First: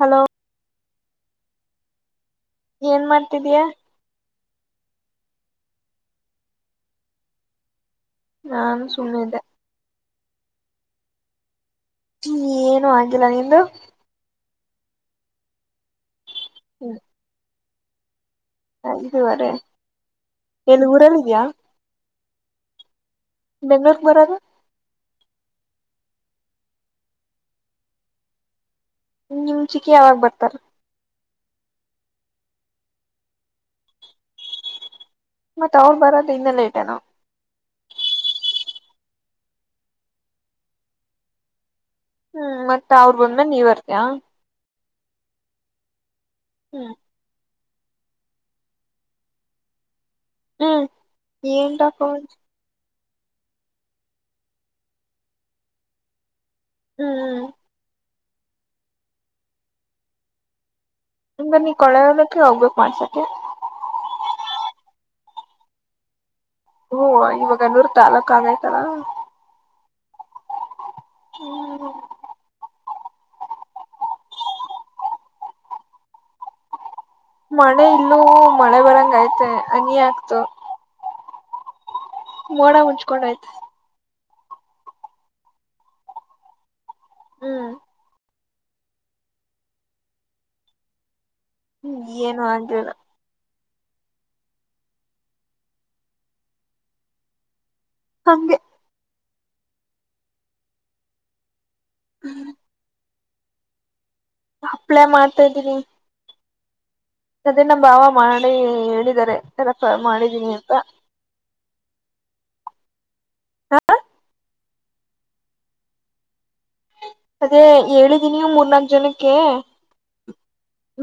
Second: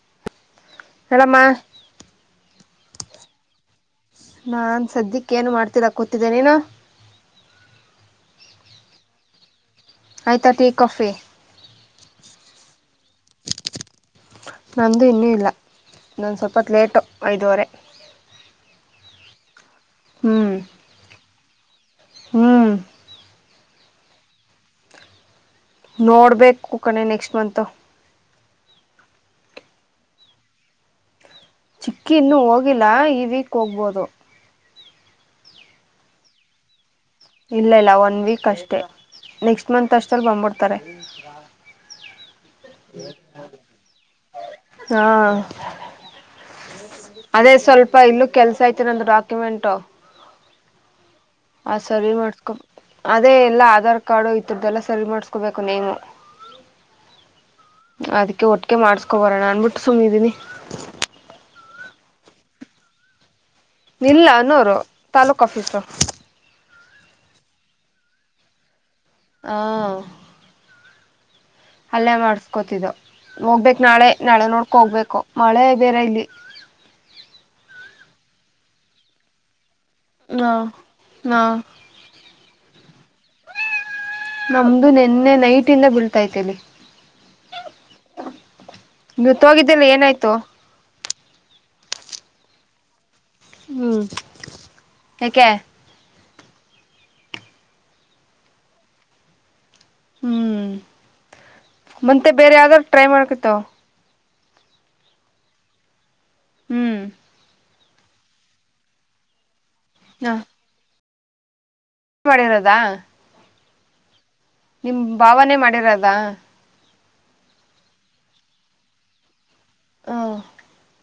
Hello ಆರಾಮಾ ಏನ್ ಮಾಡ್ತಿದಯಾ ನಾನ್ ಸದ್ಯಕ್ಕ ಏನು ಮಾಡ್ತೀರಾ ಕೂತಿದ್ದೇನ ನೀನು ನಾನು ಸುಮ್ಮದ ಆಯ್ತಟ ಕಫೆ ಹ ಏನು ಆಗಿಲ್ಲ ನಿಂದು ನನ್ನದು ಇನ್ನೂ ಇಲ್ಲ ನನ್ನ ಸ್ವಲ್ಪತ್ತು ಲೇಟು ಐದೂುವರೆ ವರ ಹ್ಮ್ ಎಲ್ಲಿ ಊರಲ್ಲ ಇದ್ಯಾಾ ಹ್ಮ್ ಬೆಂಗಳೂರಿಗೆ ಬರೋದು ನೋಡ್ಬೇಕ ಕುೂಕಣೆ ನೆಕ್ಸ್ಟ್ ಮಂತ್ ನಿಮ್ ಚಿಕ್ಕಿ ಯಾವಾಗ ಬರ್ತಾರ ಚಿಕ್ಕಿ ಇನ್ನೂ ಹೋಗಿಲ್ಲ ಈ ವೀಕ್ ಹೋಗ್ಬೋದು ಮತ್ತತ್ ಅವ್ರು ಬರೋದ ಇನ್ನು ಲೇಟೇನೋ ಇಲ್ಲ ಇಲ್ಲ ಒನ್ ವೀಕ್ ಅಷ್ಟೆ ನೆಕ್ಸ್ಟ್ ಮಂತ್ ಅಷ್ಟಲ್ಲಿ ಬಂದ್ಬಿಡ್ತಾರೆ ಹ್ಮ್ ಮತ್ ಅವ್ರ ಬಂದ್ಮೇನ್ ನೀವ್ರ್ತಿಯ ಹಾ ಹ್ಮ್ ಅದೇ ಸ್ವಲ್ಪ ಇಲ್ಲೂ ಕೆಲ್ಸ ಐತಿ ನಂದು ಡಾಕ್ಯುಮೆಂಟ್ ಹ್ಮ್ ಏಟಾಕ ಮಾಡ್ಸ್ಕೊ ಅದೇ ಎಲ್ಲಾ ಆಧಾರ್ ಕಾರ್ಡು ಈತರದ್ದಲ್ಲ ಸರಿ ಮಾಡಸ್ಕೋಬೇಕು ನೇಮು ಹ್ಮ್ ಹ್ಮ್ ಅದಕ್ಕೆ ಒಟ್ಟಿಗೆ ಮಾಡ್ಕೊಬರೋಣ ಅನ್ಟ್ಟು ಸುಮ್ಮಿದ್ದೀನಿ ಅಂದ ನೀ ಕೊಳೆಯೋದಕ್ಕೆ ಹೋಗ್ಬೇಕಕ್ ಮಾಡ್ಸಕೆ ನಿಲ್ಲ ಅನ್ನೋರು ತಾಲೂಕ್ ಆಫೀಸರು ಹ್ಮ ಇವಾಗ ಹನ್ನೂರ್ ತಾಲೂಕ್ ಆಗೈತಲಾ ಹಾ ಹ್ಮ ಅಲ್ಲೇ ಮಾಡಸ್ಕೊತಿದ್ದ ಹೋಗ್ಬೇಕಕ್ ನಾಳೆ ನಾಳೆ ನೋಡ್ಕ ಹೋಗ್ಬೇಕು ಮಳೆ ಬೇರೆ ಇಲ್ಲಿ ಮಳೆ ಇಲ್ಲೂ ಮಳೆ ಬರಂಗ ಐತೆ ಹನಿ ಆಗ್ತು ನ ಮೋಡ ಮುಂಚ್ಕೊಂಡಯ್ತು ನಮ್ದು ನಿನ್ನೆ ನೈಟಿಂದ ಬೀಳ್ತಾತಿಲ್ಲಿ ಹ್ಮ್ ನೀ ತೋಗಿದ್ದೆಲ್ಲ ಏನಾಯ್ತು ಏನು ಅಂತರ ಹ್ಮ್ ಹಕ್ಕೆ ಹಗೆ ಹ್ಮ್ ಮತ್ತೆ ಬೇರೆ ಯಾವ್ದಾರ್ ಟ್ರೈ ಮಾಡ್ಕತವ ಅಪ್ಲೈ ಮಾಡ್ತಾಇದೀನಿ ಹ್ಮ್ ಅದೇ ನಮ್ಮ ಬಾವ ಮಾಡಿ ಹೇಳಿದಿದ್ದಾರೆ ಎಲ್ಲ ಹ ಮಾಡಿದೀನಿ ಅಂತ ಮಾಡಿರೋದಾ ನಿಮ್ ಭಾವನೆ ಮಾಡಿರದ ಅದೇ ಹೇಳಿದೀನಿ ಮೂರ್ನಾಕ್ ಜನಕ್ಕೆ ಹ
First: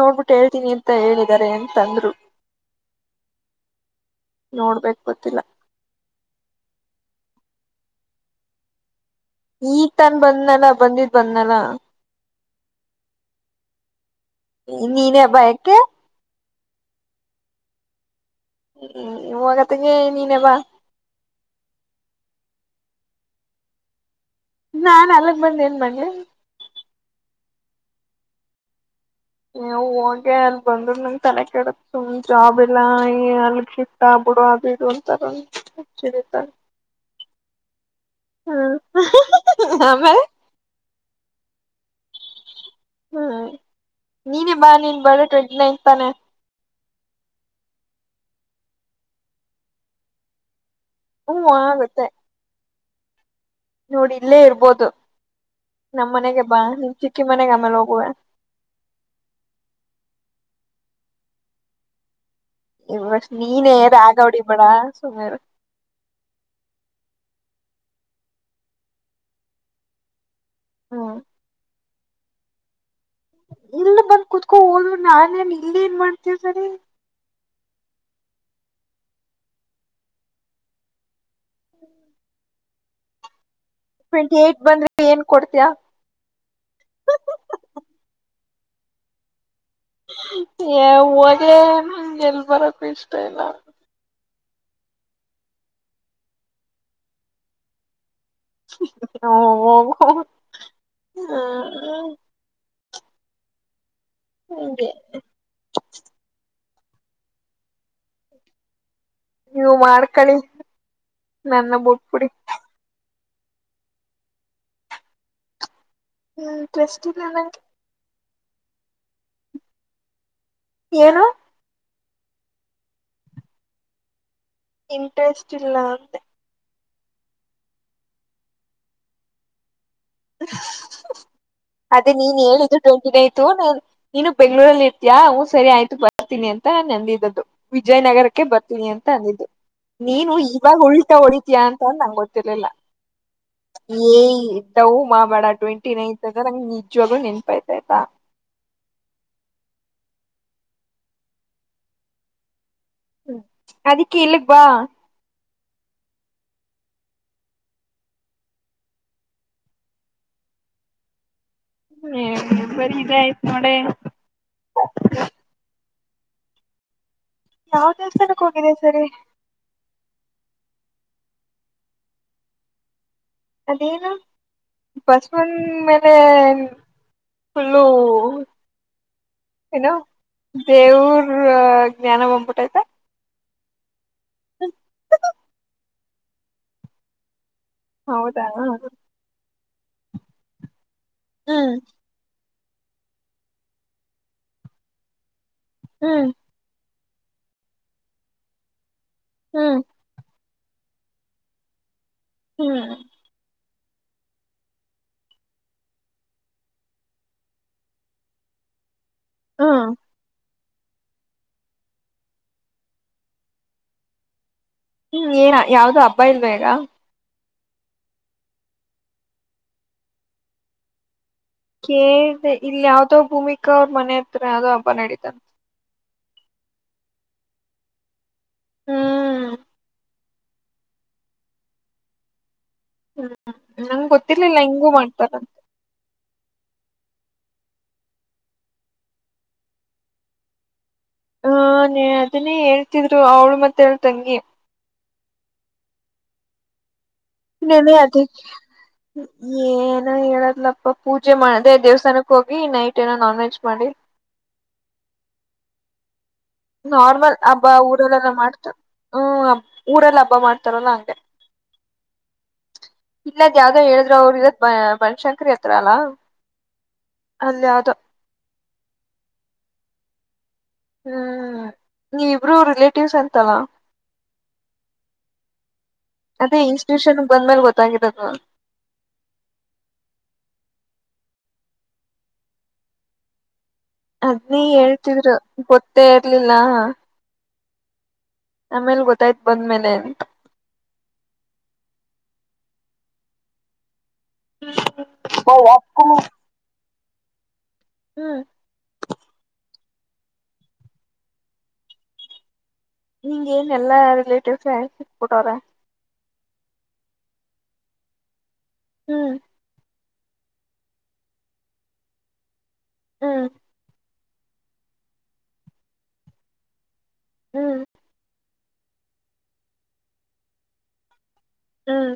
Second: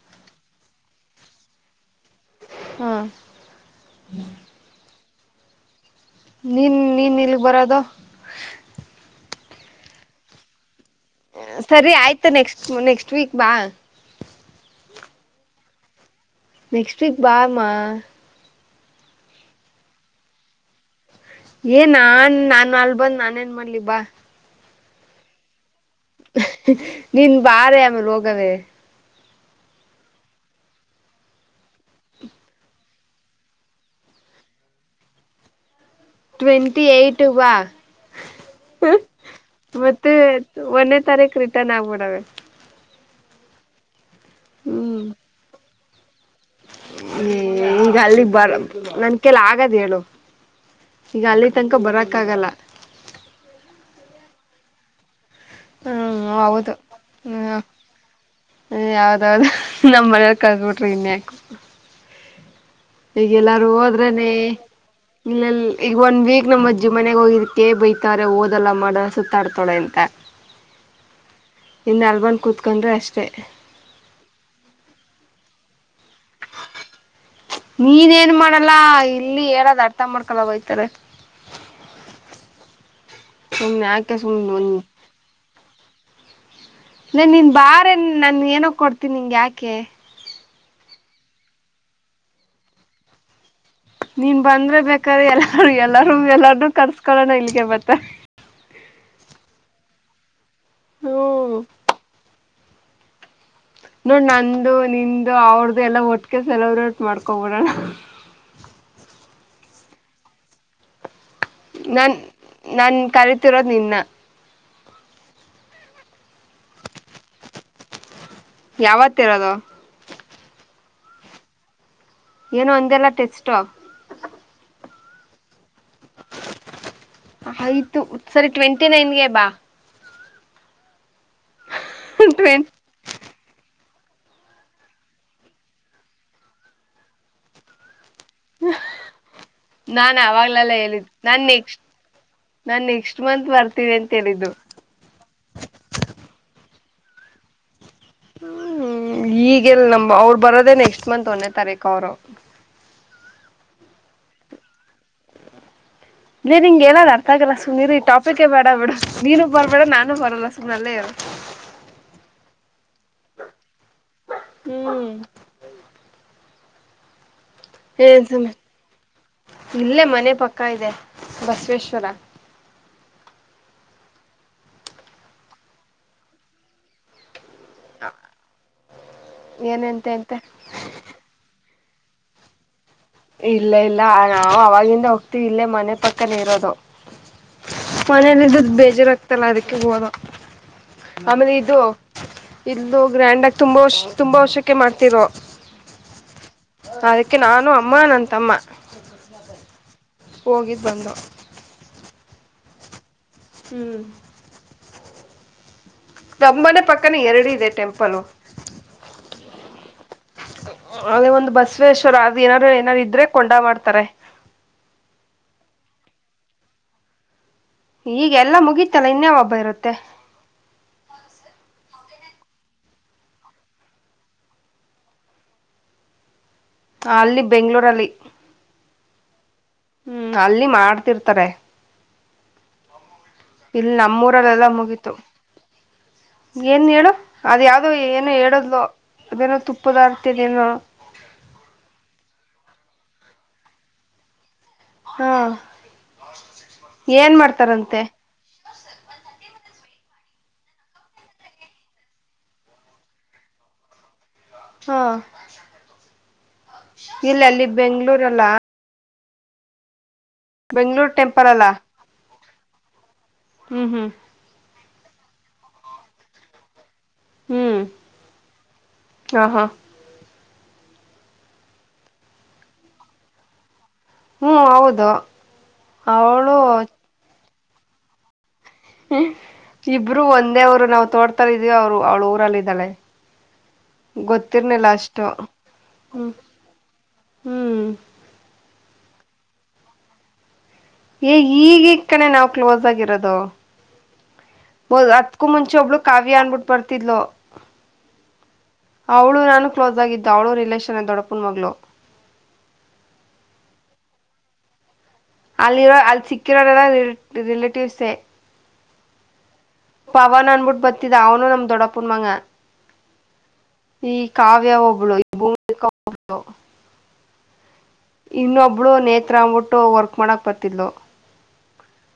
ನೋಡ್ಬಿಟ್ಟ ಕೇಳ್ತೀನಿ ಅಂತ ಹೇಳಿದಿದ್ದಾರೆ ಅಂತಂದ್ರು ಹಾ ಪತ್ತಿಲ್ಲ ನೀನ್ನ ನೀ ನಿಲ್ ಬರದು ಈ ತನ್ ಬಂದ್ನಲ ಬಂದಿದ ಬಂದ್ನಲ ಸರಿ ಆಯ್ತು ನೆಕ್ಸ್ಟ್ ವೀಕ್ ಬಾ ನೀನ ಬಾಯಕ್ಕೆ ನೆಕ್ಸ್ಟ್ ವೀಕ್ ಬಾಮಾ ಹ್ಮ ಇವಾಗತ್ತಗೆ ನೀನ್ವಾ ಬಾ ಏನ್ ನಾನ್ ನಾನು ಅಲ್ಬಂದ್ ನಾನ ಏನ್ ಮಾಡ್ಲಿ ಬಾ ನಾನ್ ಅಲ್ಲ ಬಂದ ಏನ್ ಬಂದಿ ನೀನ್ ಬಾರೆ ಆಮೇಲೆ ಹೋಗದೆ ನೀವು ಹೋಗ ಅಲ್ಲಿ ಬಂದ್ರ ನಂಗ ತಲೆ ಕೆಡತ್ ಸುಮ್ ಜಾಬ್ ಇಲ್ಲ ಅಲ್ಲಿತಾ ಬಿುಡು ಆಬಡು ಅಂತಾರ ಚಿರಿತಾರ [unintelligible] ಹ್ಮ್ ಮತ್ತೆ ಆಮೇಲೆ ಒಂದೇ ತಾರೀಕು ರಿಟರ್ನ್ ಆಗ್ಬಿಡವೆ ಹ್ಮ್ ನೀನೇ ಬಾ ನೀನ್ ಬರ ಟ್ವೆಂಟಿ ನೈನ್ತ್ ತಾನೆ ಹ್ಮ ಈಗ ಅಲ್ಲಿಗ್ ಬರ ನನ್ ಕೈಲ್ಲ ಆಗದ್ ಹೇಳು ಈಗ ಹ್ಮ್ ಅಲ್ಲಿ ತನಕ ಆಗುತ್ತೆ ಬರಕ್ ಆಗಲ್ಲ ನೋಡಿ ಇಲ್ಲೇ ಇರ್ಬೋದು ನಮ್ ಹ್ಮ್ ಮನೆಗೆ ಬಾ ನಿಮ್ ಚಿಕ್ಕಿ ಮನೆಗೆ ಆಮೇಲೆ ಹೋಗುವ ಹ ಯಾವ್ದಾವ್ದ ನಮ್ ಮನಲ್ ಕಲ್ಸಬಿಟ್ರಿ ಇನ್ಯಾಕ ಇವಾಗ ಈಗೆಲ್ಲಾರು ನೀನೇ ರಾಗ ಹೋದ್ರನೆ ಹೊಡಿಬೇಡ ಸುಮ್ನೆ ಇರು ಇಲ್ಲೆ ಈಗ ಒಂದ್ ವೀಕ್ ನಮ ಅಜ್ಜಿ ಮನೆಗ ಹೋಗಿದ್ ಕೇ ಬಯತಾರೆ ಓದಲ್ಲ ಮಾಡೋ ಸುತ್ತಾಡ್ತಾಳೆ ಅಂತಾ ಹ್ಮ ಇನ್ ಅಲ್ಬಂದ್ ಕುತ್ಕೊಂಡ್ರೆ ಅಷ್ಟೆ ಇಲ್ಲೆ ಬಂದ್ ಕುತ್ಕೊಂಡ ಹೋದ ನಾನೇನ್ ಇಲ್ಲೆ ಏನ್ ಮಾಡ್ತೇವ ಸರಿ ನೀನ್ ಏನ್ ಮಾಡಲ್ಲ ಇಲ್ಲಿ ಹೇಳದ ಅರ್ಥ ಮಾಡ್ಕೊಲ್ಲ ಬೈಯತಾರೆ ಸುಮ್ನೆ ಯಾಕೆ ಟ್ವೆಂಟಿ ಸುಮ್ನೆ ಏಟ್ ಬಂದ್ರೆ ಇಲ್ಲ ಏನ್ ಕೊಡ್ತಿಯಾ. ನ ನೀನ್ ಬಾರೇ ನ್ ನಾನ ಏನೋ ಕೊಡ್ತೀನಿ ನಿಂಗ ಯಾಕೆ ಹೋಗ ನಂಗೆ ಎಲ್ ಬರಕು ಇಷ್ಟ ಇಲ್ಲಾ ನೀನ್ ಬಂದ್ರೆ ಬೇಕಾದ್ರೆ ಎಲ್ಲಾರ ಎಲ್ಲಾರೂ ಎಲ್ಲಾರ್ನು ಕರ್ಸ್ಕೊಣ ಇಲ್ಗೆ ಬತ್ತ ಹಓ ಹ್ಮ ಹ್ಮ್ ನೋಡ್ ನಂದು, ಹಂಗೆ ನಿಂದು, ಅವಳದು ಎಲ್ಲಾ ಒಟ್ಟಗೆ ಸೆಲೆಬ್ರೇಟ್ ಮಾಡ್ಕೊಬಿಡಣ ನೀವು ಮಾಡ್ಕಳಿ ನನ್ನ ನನ್ ಬುಟ್ಬಿಡಿ ನನ್ ಕರಿತಿರೋದ್ ನಿನ್ನ ಹ್ಮ್ ಟ್ರೆಸ್ಟ್ ಇ ನಂಗೆ ಯಾವತ್ತ ಇರೋದು ಏನು ಏನೋ ಒಂದೆಲ್ಲ ಟೆಸ್ಟ ಇಂಟ್ರೆಸ್ಟ್ ಇಲ್ಲ ಅಂದೆ ಆಯ್ತು ಸರಿ ಟ್ವೆಂಟಿ ನೈನ್ಗೆ ಬಾ ಅದೇ ನೀನ್ ಟ್ವೆಂ ಹೇಳಿದು ಟ್ವೆಂಟ ನೈತ ನೀನು ಬೆಂಗಳೂರಲ್ಲಿ ಇರ್ತಿಯಾ ಹ ಸರಿ ಆಯ್ತು ಬರ್ತೀನಿ ಅಂತ ಅಂದಿದ್ದದ್ದು ವಿಜಯನಗರ ಕೆ ಬರ್ತೀವಿ ಅಂತ ಅಂದಿದ್ದು ನಾನ್ ನೀನು ಅವಾಗ್ಲೆಲ್ಲ ಇವಾಗ ಹೇಳಿದ್ ಉಲ್ಟಾ ನಾನ್ ಹೊಡಿತಯಾ ನೆಕ್ಸ್ಟ್ ಅಂತ ನಂಗಗೆ ಗೊತ್ತಿರ್ಲಿಲ್ಲ ನಾನ್ ನೆಕ್ಸ್ಟ್ ಮಂತ್ ಬರ್ತೀನಿ ಅಂತ ಏಯ್ ಹೇಳಿದ್ದು ಇದ್ದ ಡವು ಮಾಡಬೇಡ ಟ್ವೆಂಟಿ ನೈನ್ತ್ ಅಂದ್ರ ನಂಗ್ ನಿಜ್ವಾಗ್ಲೂ ನೆನ್ಪಾಯ್ತಾ ಹ್ಮ್ ಈಗೆಲ್ ನಮ ಅವರು ಬರೋದೆೇ ನೆಕ್ಸ್ಟ್ ಮಂತ್ ಒಂದೇ ತಾರೀಕು ಅವರು ಹ್ಮ ಅದಿಕ್ಕೆ ಇಲ್ಲಿ ಬಾ ಇ ನಿಂಗ್ ಏನಾದ್ ಅರ್ಥಗಲ್ಲ ಸುಮ್ನೆನಿರು ಈ ಟಾಪಿಕೇ ಬೇಡಾ ಬಿಡು ನೀರು ಬರ್ಬೇಡ ನಾನು ಬರಲ್ಲ ಸುಮನೇ ಅಲ್ಲೇ ಇರು ಬರಿ ಇದೆಯತ ನೋಡೇ ಹ್ಮ್ ಯಾವ ಏನ್ ದೇವಸ್ಥಾನಕ್ಕೆ ಸುಮ ಇರ ಹೋಗಿದೆ ಸರಿ ಇಲ್ಲೇ ಮನೆ ಪಕ್ಕ ಇದೆ ಬಸವೇಶ್ವರಾ ಅದೇನು ಬಸವನ ಮೇಲೆ ಹಲೋ ಏನು ಏನಂತೆ ಅಂತೆ ದೇವರ್ ಜ್ಞಾನ ಬಂದ್ಬಿಟ್ಟತಾ ಇಲ್ಲ ಇಲ್ಲ ನಾವು ಅವಾಗಿಂದ ಹೋಗ್ತಿವಿ ಇಲ್ಲೇ ಮನೆ ಪಕ್ಕನೆ ಇರೋದು ಮನೇಲ್ಲ ಹೌದಾ ಇದಿದ್ದ್ ಬೇಜಾರಾಗ್ತಲ್ಲ ಅದಕ್ಕೆ ಹೋದ ಆಮೇಲೆ ಹ್ಮ್ ಇದು ಇದು ಗ್ರ್ಯಾಂಡ್ ಆಗ ತುಂಬಾ ವರ್ಷ ತುಂಬಾ ವರ್ಷಕ್ಕೆ ಮಾಡ್ತಿರೋ ಹ್ಮ್ ಅದಕ್ಕೆ ನಾನು ಅಮ್ಮ ನನ್ನ ತಮ್ಮ ಹ್ಮ ಹೋಗಿದ್ದು ಬಂದು ಹ್ಮ್ ಹ್ಮ್ ನಮ್ಮ ಮನೆ ಪಕ್ಕನ ಎರಡು ಇದೆ ಟೆಂಪಲು. ಹಾ ಅದೇ ಒಂದು ಬಸವೇಶ್ವರ್ ಅದು ಏನಾರ ಏನಾರ ಇದ್ರೆ ಕೊಂಡಾ ಮಾಡ್ತಾರೆ. ಹ್ಮ್ ಏನ ಯಾವದೋ ಹಬ್ಬ ಇಲ್ವಾ ಈಗ. ಈಗೆ ಎಲ್ಲಾ ಮುಗೀತಲ್ಲ ಇನ್ನುಯವ್ ಹಬ್ಬ ಇರುತ್ತೆ ಕೇಳಿದೆ ಇಲ್ಲಿ ಯಾವ್ದೋ ಭೂಮಿಕ ಅವ್ರ ಮನೆ ಹತ್ರ ಯಾವೋ ಹಬ್ಬ ನಡೀತಾನ ಅಲ್ಲಿ ಬೆಂಗ್ಳೂರ ಅಲ್ಲಿ ಹ್ಮ್ ಹ್ಮ್ ಅಲ್ಲಿ ಮಾಡ್ತಿರ್ತಾರೆ ಹ್ಮ್ ಇಲ್ಲಿ ನಂಗ್ ಗೊತ್ತಿರ್ಲಿಲ್ಲ ನಮ್ಮೂರಲ್ಲೆಲ್ಲ ಹಿಂಗೂ ಮುಗೀತು ಮಾಡ್ತಾರಂತ ಏನ್ ಹೇಳಡ ಅದ ಯಾವವುೋ ಏನುೋ ಹೇಳಡೋದ್ಲ ಅದೇನೋ ತುಪ್ಪದ ಆರ್ತಿ ಹ ಅದನ್ನೇ ಹೇಳ್ತಿದ್ರು ಅವಳು ಮತ್ತ ಅವಳ ತಂಗಿ ಹಾ ಏನ್ ನಿಮ ಮಾಡ್ತಾರಂತೆ ಅದ [unintelligible] ಹೇಳದ್ಲಪ್ಪ ಪೂಜೆ ಮಾಡಿ ದೇವಸ್ಥಾನಕ್ಕ ಹೋಗಿ ನೈಟ್ ಏನೋ ನಾನ್ ವೆಜ್ ಮಾಡಿ ಹಾ ನಾರ್ಮಲ್ ಇಲ್ಲ ಅಲ್ಲಿ ಹಬ್ಬ ಊರಲ್ಲೆಲ್ಲ ಬೆಂಗ್ಳೂರಲ್ಲ ಮಾಡ್ತು ಹ್ಮ್ ಊರೆಲ್ಲ ಹಬ್ಬ ಮಾಡ್ತಾರಲ್ಲ ಬೆಂಗ್ಳೂರ್ ಹಂಗೆ ಟೆಂಪಲ್ ಅಲ್ಲ ಇಲ್ಲದ್ ಯಾವ್ದೋ ಹ್ಮ್ ಹ್ಮ್ ಹೇಳಿದ್ರ ಅವರು ಬನ್ಶಂಕರಿ ಹತ್ರ ಅಲ್ಲ ಅಲ್ಲಿ ಯಾವುದ ಹಾ ಹಾ ಹ್ಮ್ ನೀವಿ ಇಬ್ರು ರಿಲೇಟಿವ್ಸ್ ಅಂತಲ್ಲ ಹ್ಮ್ ಹೌದು ಅವಳು ಅದೇ ಇನ್ಸ್ಟಿಟ್ಯೂಷನ್ ಬಂದ ಮೇಲೆ ಗೊತ್ತಾಗಿರದು ಇಬ್ರು ಒಂದೇ ಊರು ನಾವವು ತೋಡ್ತಾರ ಇದೀವಿ ಅವರು ಅವ್ಳ ಊರಲ್ಲ ಇದಿದ್ದಾಳೆ ಅದ್ನೇ ಹೇಳ್ತಿದ್ರು ಗೊತ್ತೇ ಹ್ಮ್ ಇರ್ಲಿಲ್ಲ ಹ್ಮ್ ಆಮೇಲ್ ಗೊತ್ತಾಯ್ತ್ು ಬಂದ್ಮೇಲೆ ಏ ಈಗ ಕಣ ನಾವ್ ಕ್ಲೋಸ್ ಆಗಿರೋದು ಬದ್ ಅತ್ಕ್ಕೂ ಮುಂಚೆ ಒಬ್ಳು ಕಾವ್ಯ ಅನ್ಬಿಟ್ಟು ಬರ್ತಿದ್ಲು ಹ್ಮ್ ಅವಳು ನಾನು ಕ್ಲೋಸ್ ಆಗಿದ್ದ ಅವಳು ರಿಲೇಷನ್ ದೊಡಪನ ಮಗಳು ನಿಂಗ ಏನ್ ಎಲ್ಲಾ ರಿಲೇಟಿವ್ಸ್ ಸಿಕ್ಬಿಟ್ಟವ್ರ ಅಲ್ಲಿ ಇರೋ ಅಲ್ಲಿ ಸಿಕ್ಕರೋಲ್ಲ ರಿ ಲೇಟವ್ಸೇ ಹ್ಮ್ ಪವನ್ ಅನ್ಬಿಟ್ಟು ಬರ್ತಿದ ಅವನು ನಮ ದೊಡ್ಡಪ್ಪನಾ ಮಗ ಹ್ಮ ಈ ಕಾವ್ಯ ಒಬ್ಳು ಈ ಭೂಮಿಕ ಒಬ್ಬಳು ಹ್ಮ್ ಇನ್ನೊಬ್ಳು ನೇತ್ರ ಅಂದು ಬಿಟ್ಟು ವರ್ಕ್ ಮಾಡಕ್ಕೆ ಬರ್ತಿಿದ್ಲು ಹ್ಮ್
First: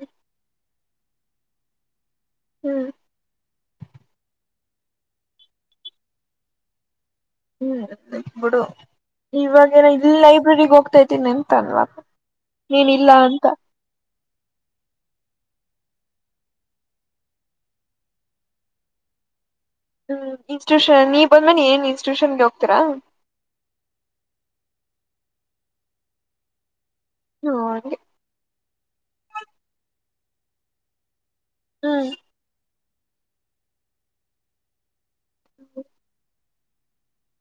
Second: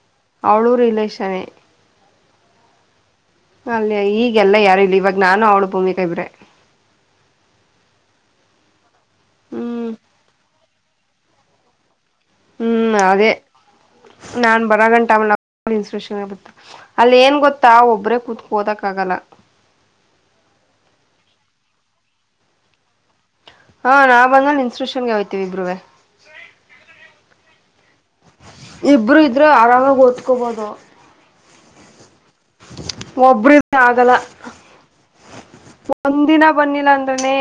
ಅವಳು ರಿಲೇಶನೇ ಹ್ಮ್ ಅಲ್ಲಿಯ ಈಗೆಲ್ಲ ಯಾರು ಇಲ್ಲಿ ಇವಾಗ ನಾನು ಅವಳ ಭೂಮಿಕಾ ಇಬ್ರೆ ಹ್ಮ್ ಬಿುಡು ಇವಾಗೇಏನ ಹ್ಮ್ ಇಲ್ಲಿ ಲೈಬ್ರಗ್ ಹೋಗ್ತಾತಿನ್ಿ ನೆನ್ಂತಲ್ವ ಹ್ಮ್ ಏನಿಲ್ಲ ಅದೇ ಅಂತ ನಾನ್ ಬರ ಗಂಟ ಅವನ ನ್ಸ್ಪಿರೇನ್ ಅಲ್ಲಿ ಏನ್ ಗೊತ್ತಾ ಒಬ್ಬ್ರೇ ಕೂತ್ಕ ಓದಕ್ ಆಗಲ್ಲ ಹ್ಮ್ ಇನ್ಸ್ಟಿಟ್ಯೂಷನ್ ನೀ ಬಂದ್ಮೇಿ ಏನ್ ಇನ್ಸ್ಟಿಟ್ಯೂಷನ್ಗೆ ಹೋಗ್ತೀರಾ ಹಾ ನಾವ ಬಂದ ಇನ್ಸ್ಟಿಟೂಷನ್ಗೆ ಹಯ್ತೀವಿ ಇಬ್ರೆ ಹ್ಮ ಇಬ್ರು ಇದ್ರರು ಆರಾಮಾಗಿ ಓದ್ಕೋಬೋದು ಹ್ಮ್ ಒಬ್ರ ಆಗಲ್ಲ ಒಂದಿನ ಬನ್ನಿಲ್ಲ ಅಂದ್ರನೆ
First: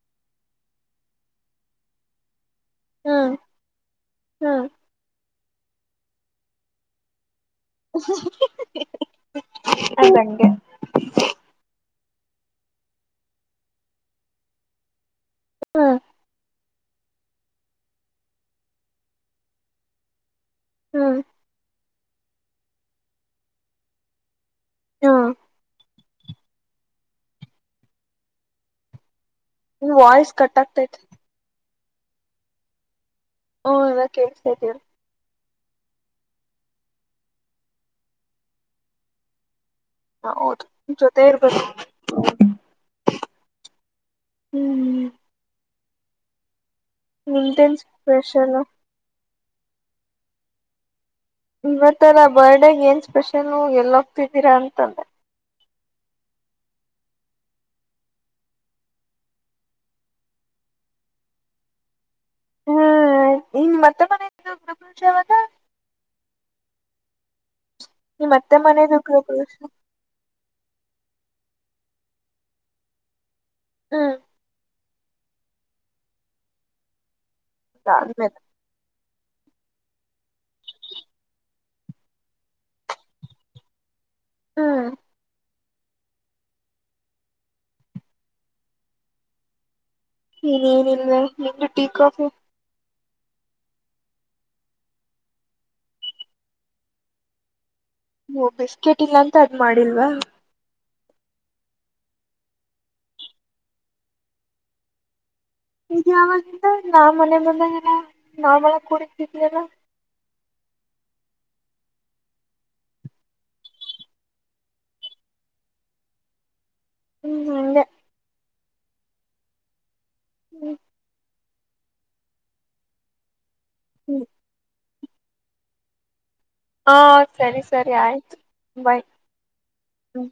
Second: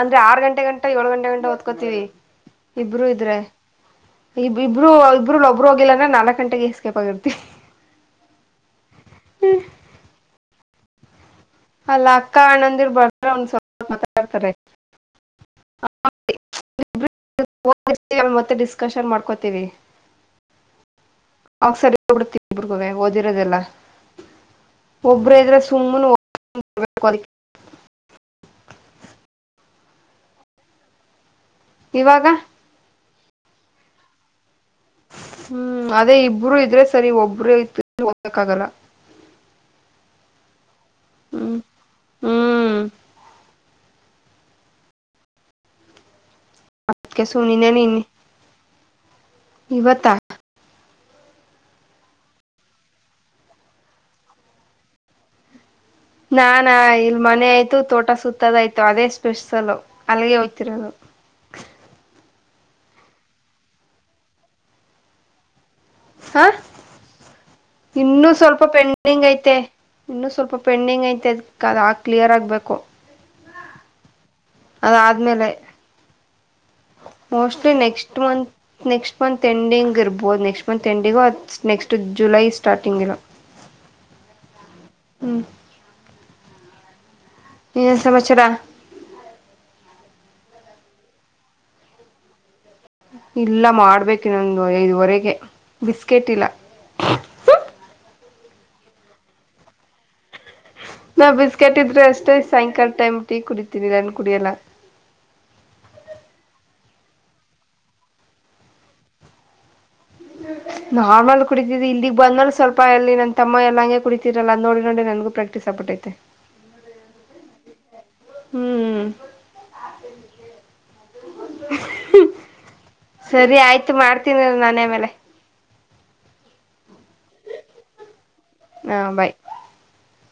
ಅಂದ್ರೆ ಆರ್ ಗಂಟೆ ಗಂಟೆ ಏಳು ಗಂಟೆ ಗಂಟೆ ಓದ್ಕೋತೀವಿ ಇಬ್ರುೂ ಹ್ಮ್ ಇದ್ರೆ ಇ ಹ್ಮ್ ಇಬರು ಇಬ್ರು ಒಬ್ರು ಹೋಗಿಲ್ಲಂದ ನಾಲ್ಕ್ ಗಂಟೆಗೆ ಎಸ್ಕೇ ಆಗಿರ್ತಿ ನ ಸಂಂಗೆ ಅಲ್ಲ ಅಕ್ಕ ಅಣ್ಣಂದಿರ್ ಬರ್ ಒ ಸ್ವಲ್ಪ ಮಾತಾಡ್ತಾರೆ ಹ್ಮ್ ಮತ್ತೆ ಡಿಸ್ಕಷನ್ ಮಾಡ್ಕೋತೀವಿ ಹ್ಮ ಓದಿರದೆಲ್ಲ ಒಬ್ರ ಇದ್ರ ಸುಮ್ಮ್ ಕದ ನೀ ವಾಯಸ್ ಕಟ್ಟಾಗತೆ ಇವಾಗ ಹ್ಮ ನಲ್ಲ ಕೇೇಳತ ಇದ್ದೀ ಹ್ಮ್ ಅದೇ ಇಬ್ರುೂ ಇದ್ರೆ ಸರಿ ಒಬ್ಬ್ರೇ ಇತ್ತು ಹೋಗ್ಾಗಲ್ಲ ಹದು ಜೊತೆರ್ ಬ ಹ್ಮ್ ಹ್ಮ್ ಅದ್ಕೆ ವಿಂಟೆನ್ಸ್ ಪ್ರಷಲ್ಲ ಇವತ್ತ ಇವತ್ತೆಲ್ಲ ಬರ್ಡೇಗ್ ಏನ್ ಸ್ಪೆಷಲ್ ಎಲ್ಲೋಗ್ತಿದ್ದೀರಾ ಅಂತಂದೆ ನಾಾನಾ ಇಲ್ ಮನೆ ಆಯ್ತು ತೋಟ ಸುತ್ತದಾಯ್ತು ಅದೇ ಸ್ಪೆಷಸಲ್ ಅಲ್ಲಿಗೆ ಹೋಗ್ತಿರೋದು ಹ್ಮ್ ಇನ್ ಮತ್ತೆ ಮನದು ಪ್ರಪುಶ ಯಾವಾಗ ಹಾ ಇನ್ನುೂ ನಿಮ್ ಅತ್ತೆ ಸ್ವಲ್ಪ ಮನೆದು ಪೆಂಡಿಂಗ್ ಗೃಹಪ್ರವೇಶ ಐತೆ ಇನ್ನು ಸ್ವಲ್ಪ ಪೆಂಡಿಂಗ್ ಐತೆ ಅದ ದ ಆ ಕ್ಲಿಯರ್ ಆಗ್ಬೇಕು ಹ್ಮ ಅದ ಆದ್ಮೇಲೆ ಮೋಸ್ಟ್ಲಿ ನೆಕ್ಸ್ಟ್ ಅದಾದ್ಮೇಲೆ ಮಂತ್ ನೆಕ್ಸ್ಟ್ ನಟ್ ಮಂತ್ ಎಂಡಿಂಗ್ ಇರ್ಬೋದು next month ending next July starting ಇಲ್ಲ ಹ್ಮ್ ಹ್ಮ್ ಏನ್ ಸಮಮಚರಾ ಇನ್ೇನಿಲ್ಲ ನಿಗೆ ಟೀ ಕಾಫಿ ಇಲ್ಲ ಮಾಡ್ಬೇಕು ಇನ್ನೊಂದು ಐದುವರೆಗೆ ಬಿಸ್ಕೆಟ್ ಇಲ್ಲ ಹ ಬಿಸ್ಕೆಟ್ ಇಲ್ಲ ಅಂತ ಅದ್ ಮಾಡಿಲ್ವಾ ನಾ ಬಿಸ್ಕೆಟ್ ಇದ್ರೆ ಅಷ್ಟೇ ಸಾಯಂಕಾಲ ಟೈಮ್ ಟೀ ಕುಡಿತೀನಿ ನನ್ ಕುಡಿಯಲ್ಲ ಇಗ ಯಾವಾಗಿಂತ ನಾ ಮನೆ ಬಂದಾಗಲ್ಲ ನಾವವು ಮಳ ಕುಡತಿದವಿ ಅಲ್ಲ ನಾರ್ಮಲ್ ಕುಡಿತಿದಿದ್ದ ಇಲ್ಲಿಗ್ ಬಂದ್ರ ಸ್ವಲ್ಪ ಎಲ್ಲಿ ನನ್ ತಮ್ಮ ಎಲ್ಲಂಗೆ ಕುಡಿತೀರಲ್ಲ ನೋಡಿ ನೋಡಿ ನ ಪ್ರಾಕ್ಟಿಸ್ ಆಗ್ಿಟ್ಟೈತೆ ಹ್ಮ್ ಅಂದ ಹ್ಮ್ ಹ್ಮ್ ಸರಿ ಆಯ್ತು ಹ್ಮ್ ಮಾಡ್ತೀನಿ ನಾನ ಮೇಲೆ ಹಾ ಸರಿ ಸರಿ ಆಯ್ತು ಹಾ ಬೈ್ ಬಾಯ್ ಹ